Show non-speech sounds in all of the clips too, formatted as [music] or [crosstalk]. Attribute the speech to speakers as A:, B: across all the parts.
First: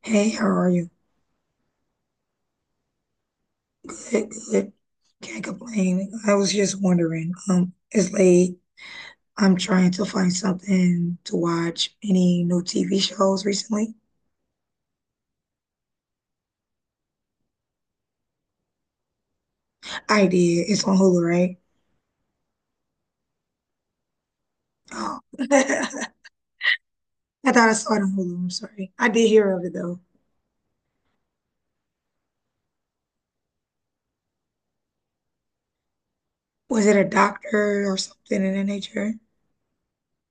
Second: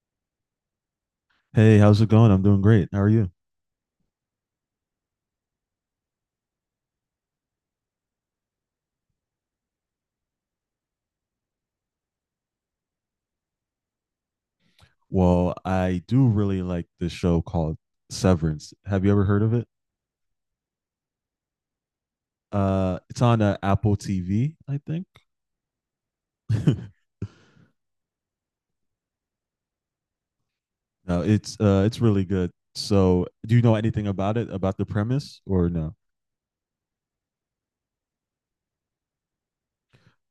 A: Hey, how are you?
B: Hey, how's it going? I'm doing great. How are you?
A: Good, good. Can't complain. I was just wondering, it's late. I'm trying to find something to watch. Any new TV shows recently?
B: Well, I do really like this show called Severance. Have you ever heard of it?
A: I did. It's on Hulu, right?
B: It's on Apple TV, I think.
A: Oh. [laughs]
B: [laughs]
A: I thought I saw it on Hulu. I'm sorry. I did hear of it though.
B: No, it's really good. So, do you know anything about it, about the premise, or no?
A: Was it a doctor or something in that nature?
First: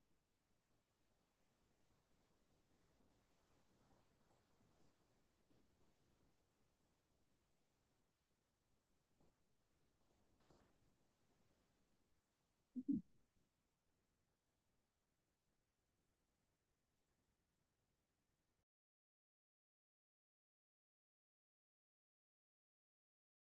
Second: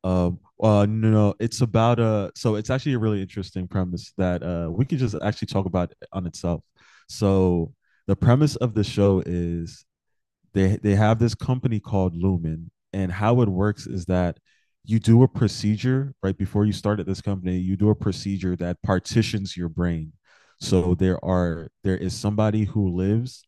B: No, no, it's about a. so it's actually a really interesting premise that we could just actually talk about on itself. So, the premise of the show is they have this company called Lumen, and how it works is that you do a procedure right before you start at this company. You do a procedure that partitions your brain. So there is somebody who lives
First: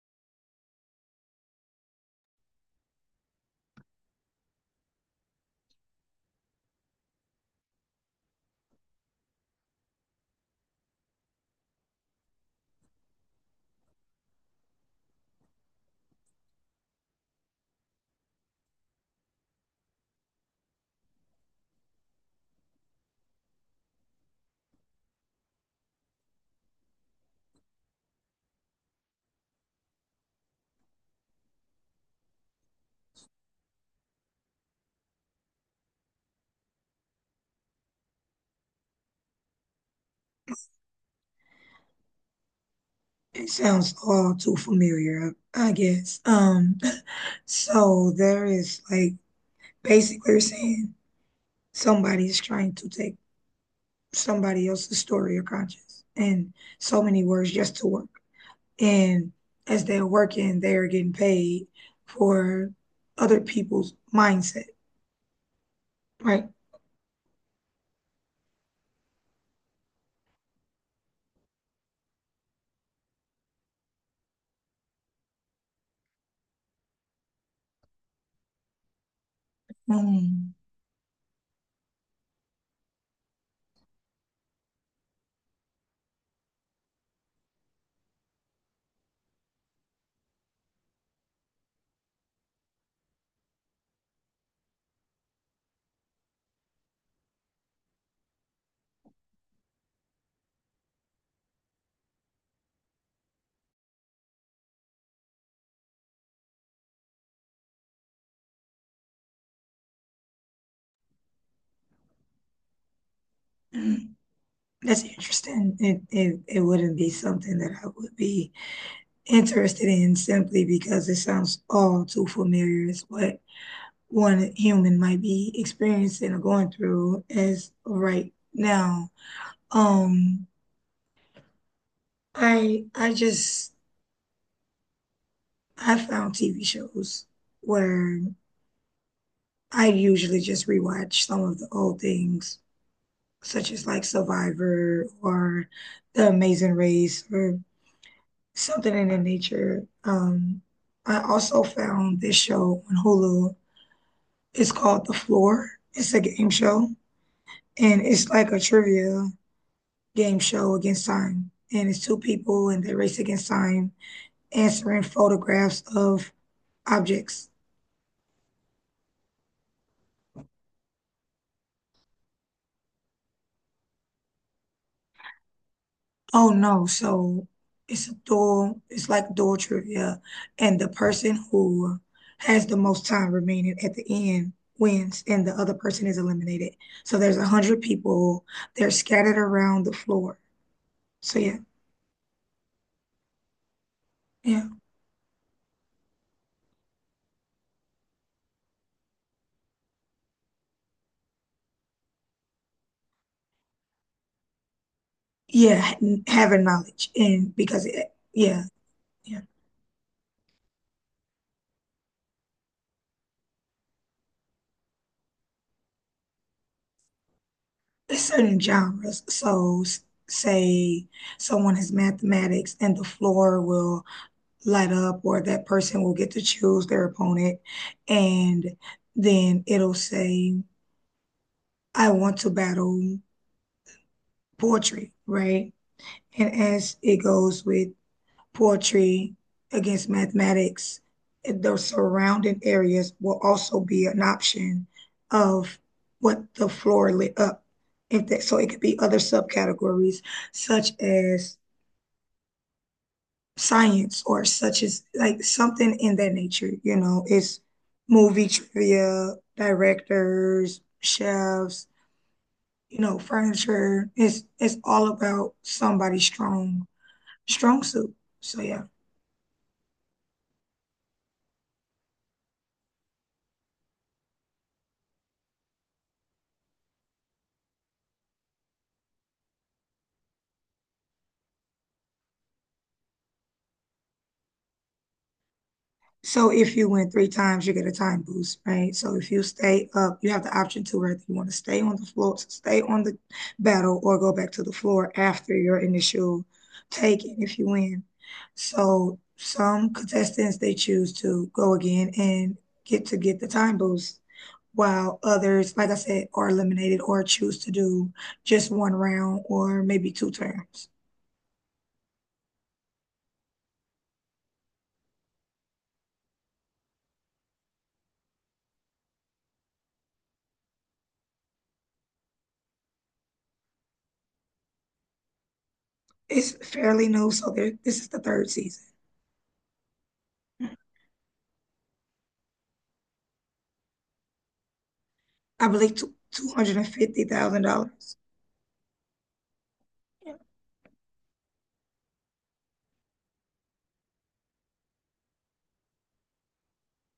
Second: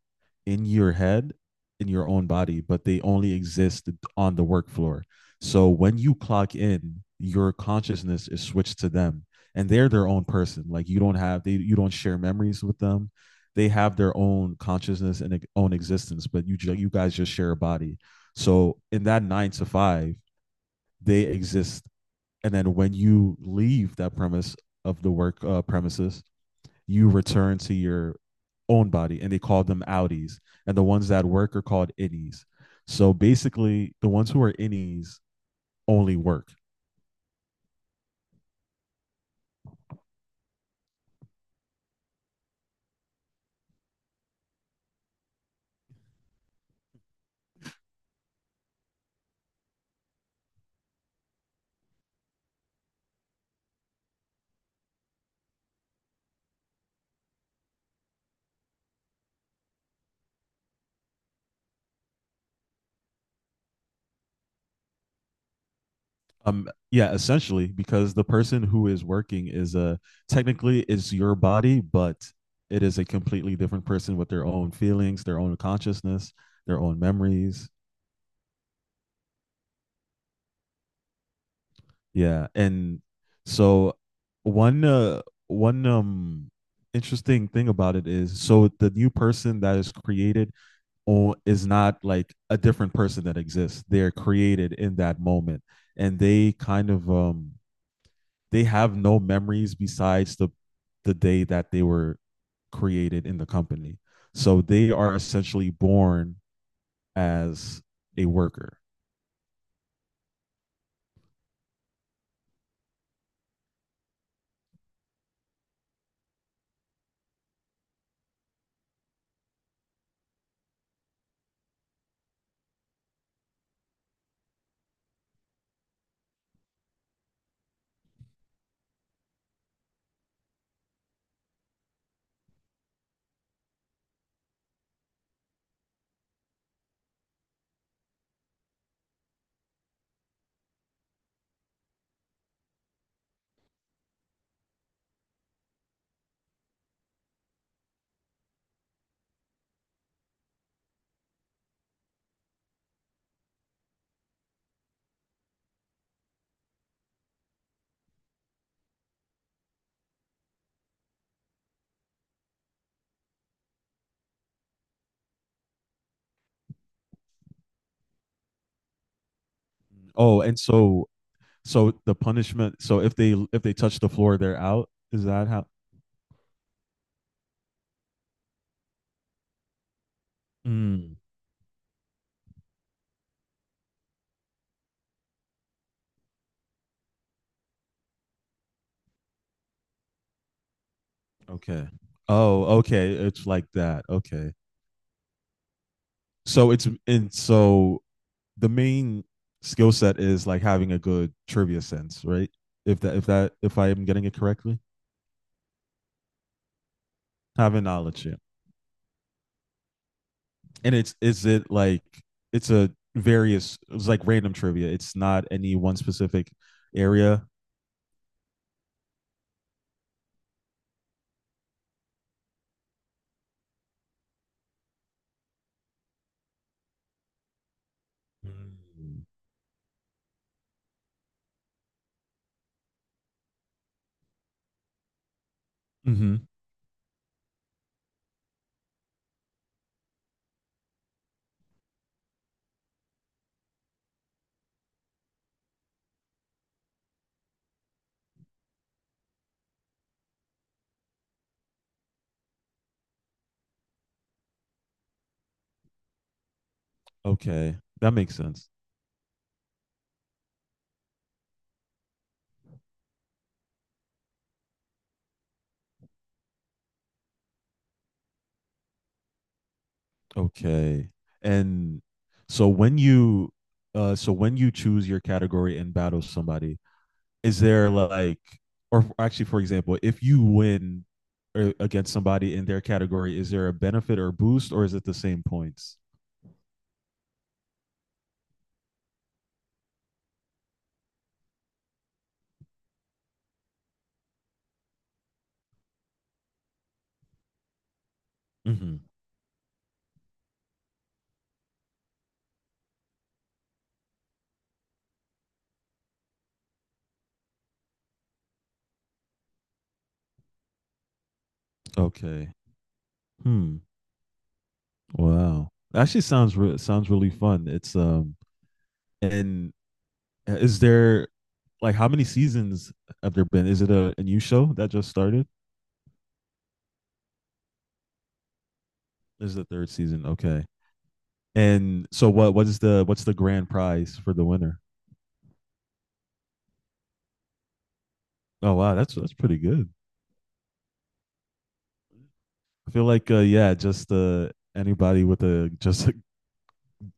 B: in your head, in your own body, but they only exist on the work floor. So when you clock in, your consciousness is switched to them, and they're their own person. Like, you don't share memories with them. They have their own consciousness and own existence, but you guys just share a body. So in that nine to five, they exist, and then when you leave that premise of the work premises, you return to your own body, and they call them outies, and the ones that work are called innies. So basically, the ones who are innies only work.
A: It sounds all too familiar, I guess. [laughs] So there is like basically you're saying somebody's trying to take somebody else's story or conscience in so many words just to work. And as they're working, they're getting paid for other people's mindset, right?
B: Yeah, essentially, because the person who is working is your body, but it is a completely different person with their own feelings, their own consciousness, their own memories.
A: Mm.
B: Yeah, and so one interesting thing about it is, so the new person that is created or is not like a different person that exists. They're created in that moment, and they kind of they have no memories besides the day that they were created in the company. So they are essentially born as a worker.
A: That's interesting. It wouldn't be something that I would be interested in simply because it sounds all too familiar. It's what one human might be experiencing or going through as right now. Um, I just I found TV shows where I usually just rewatch some of the old things, such as like Survivor or The Amazing Race or something in that nature. I also found this show on Hulu. It's called The Floor. It's a game show, and it's like a trivia game show against time. And it's two people, and they race against time, answering photographs of objects.
B: Oh, and so so the punishment. So if they touch the floor, they're out. Is that how?
A: Oh no, so it's like dual trivia. And the
B: Mm,
A: person who has the most time remaining at the end wins, and the other person is eliminated. So there's 100 people, they're scattered around the floor. So yeah,
B: okay. Oh, okay. It's like that. Okay.
A: yeah,
B: So it's, and so the main skill set is like having a good trivia sense, right? If I am getting it correctly,
A: yeah, having knowledge.
B: having knowledge. Yeah.
A: Yeah, yeah,
B: And it's, is it like, it's a various, it's like random trivia. It's not any one specific area.
A: it's certain genres. So say someone has mathematics, and the floor will light up or that person will get to choose their opponent and then it'll say I want to battle poetry, right,
B: Mm-hmm.
A: and as it goes with poetry against mathematics the surrounding areas will also be an option of what the floor lit up if that so it could be other subcategories such as science or such as like something in that nature, you know, it's
B: Okay, that makes
A: movie
B: sense.
A: trivia, directors, chefs, you know, furniture. It's all about somebody's strong suit. So yeah.
B: Okay, and so when you so when you choose your category and battle somebody, is there like, or actually, for example, if you win or against somebody in their category, is there a benefit or boost, or is it the same points?
A: So if you win 3 times, you get a time boost, right? So if you stay up, you have the option to whether you want to stay on the floor, stay on the battle, or go back to the floor after your initial taking if you win.
B: Mm-hmm.
A: So some contestants they choose to go again and get to get the time boost, while others, like I said, are eliminated or choose to do just one round or maybe two turns.
B: Okay. Hmm. Wow. Actually sounds sounds really fun. It's and is there like, how many seasons have there been? Is it a new show that just started?
A: It's fairly new, so there, this is the 3rd season.
B: This is the third season. Okay. And so what's the grand prize for the winner?
A: I believe two hundred and fifty thousand dollars.
B: Oh wow, that's pretty good.
A: Yeah.
B: I feel like yeah, just anybody with a [laughs] just like,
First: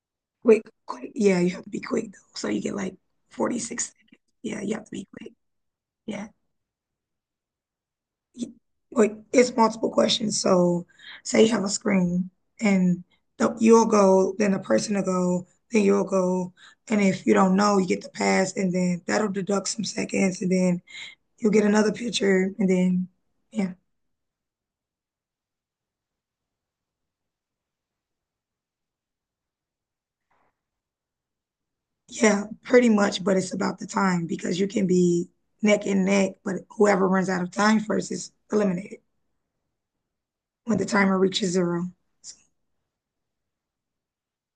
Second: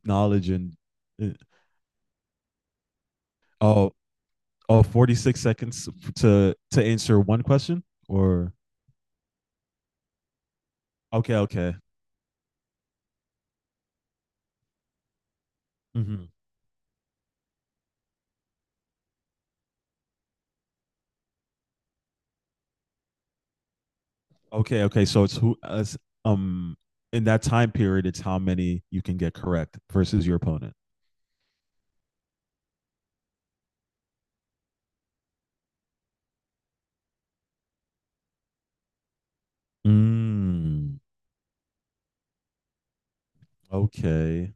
B: knowledge
A: Quick,
B: and
A: quick.
B: uh,
A: Yeah, you have to be quick though. So you get like forty six
B: oh,
A: seconds. Yeah, you
B: oh,
A: have to be quick.
B: 46 seconds
A: Yeah.
B: to answer one question or
A: Y- Like it's multiple questions. So
B: okay,
A: say you have a
B: okay.
A: screen and you'll go, then the person will go, then you'll
B: Hmm.
A: go. And if you don't know, you get the pass and then that'll deduct some seconds and then you'll get another picture and then yeah.
B: Okay, okay. So it's who um in that time period, it's how many you can get correct versus your opponent.
A: Yeah, pretty much, but it's about the time because you can be neck and neck, but whoever runs out of time first is eliminated when the
B: Mm,
A: timer reaches 0. So,
B: okay,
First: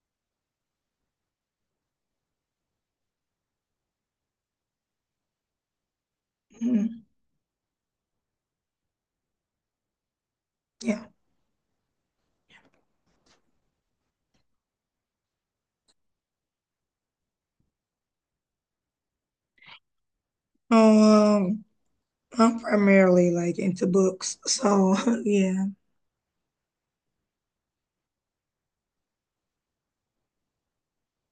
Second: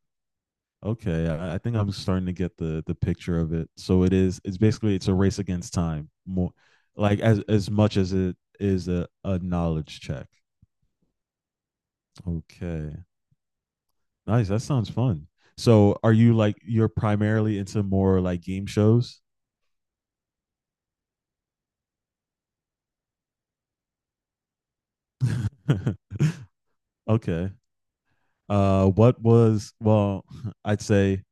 B: okay. I think I'm starting to get the picture of it. So it is. It's basically, it's a race against time. More
A: mm,
B: like, as much as it is a knowledge check.
A: yeah.
B: Okay, nice. That sounds fun. So are you like, you're primarily into more like game shows?
A: Um, I'm primarily like into books, so [laughs] yeah,
B: [laughs] okay. What was well? [laughs] I'd say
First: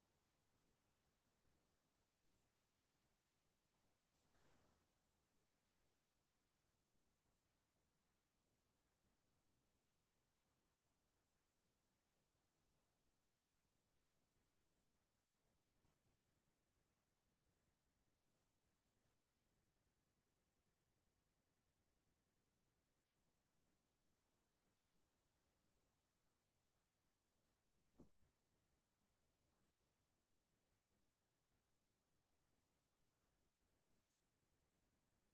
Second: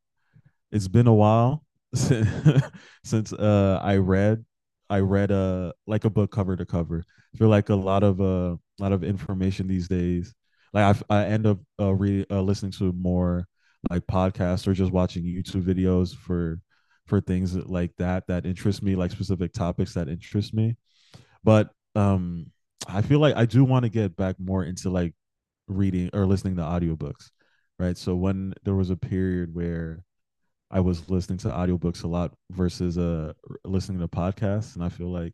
B: it's been a while since, [laughs] since I read like a book cover to cover. I feel like a lot of information these days. Like, I end up re listening to more like podcasts or just watching YouTube videos for things like that that interest me, like specific topics that interest me. But I feel like I do want to get back more into like reading or listening to audiobooks, right? So when there was a period where I was listening to audiobooks a lot versus listening to podcasts, and I feel like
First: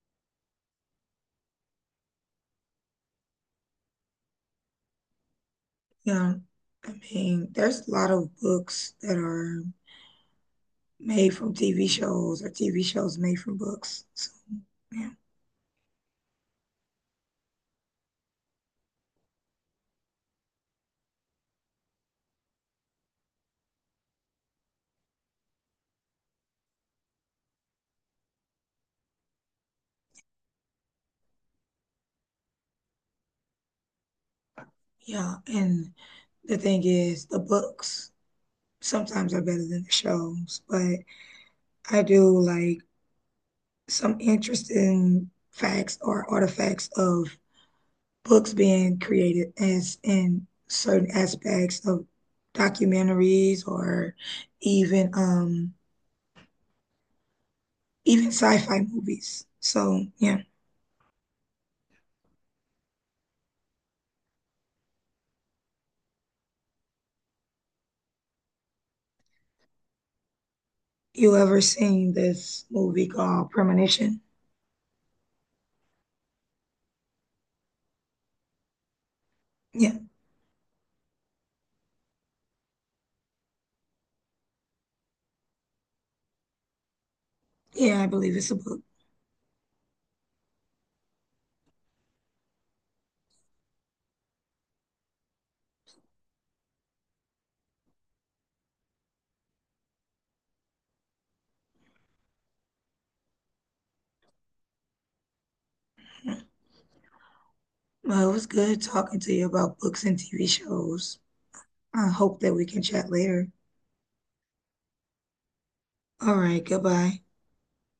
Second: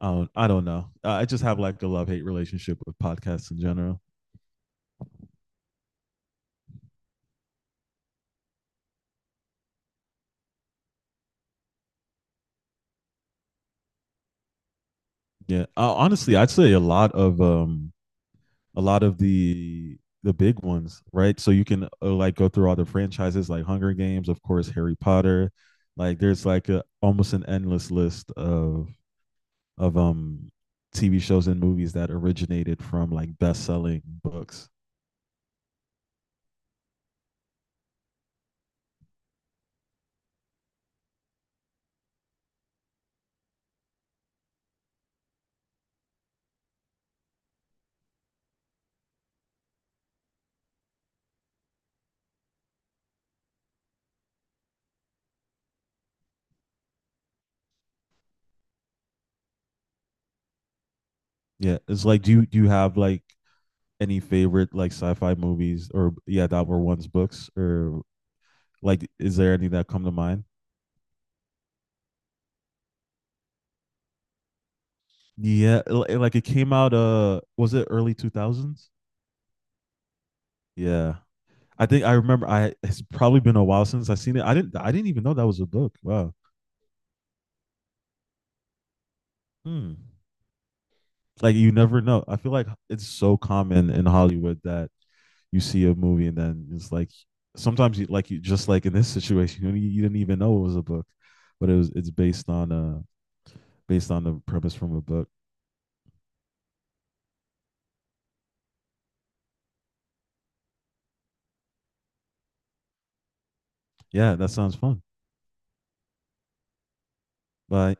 B: I don't know. I just have like a love hate relationship with podcasts in general.
A: yeah. I mean, there's a lot of books that are made from TV shows or TV shows made from books. So, yeah,
B: Yeah, honestly, I'd say a lot of the big ones, right? So you can like go through all the franchises like Hunger Games, of course, Harry Potter. Like there's like a, almost an endless list of of um TV shows and movies that originated from like best-selling books.
A: yeah. And the thing is, the books sometimes are better than the shows, but I do like some interesting facts or artifacts of books being created as in certain aspects of documentaries or even um even sci-fi movies. So yeah,
B: Yeah, it's like, do you have like any favorite like sci-fi movies or yeah that were once books, or like is there any that come to mind?
A: you ever seen this movie called Premonition?
B: Yeah, like it came out was it early 2000s?
A: Yeah,
B: Yeah. I think I remember. I it's probably been a while since I seen it. I didn't. I didn't even know that was a book. Wow.
A: yeah, I believe it's a book.
B: Hmm. Like you never know. I feel like it's so common in Hollywood that you see a movie and then it's like, sometimes you like, you just like, in this situation you, you didn't even know it was a book, but it's based on a based on the premise from a book.
A: Well, it was good talking to you about books and TV shows. I hope that we can chat later.
B: Yeah, that sounds fun.
A: All right, goodbye.
B: Bye.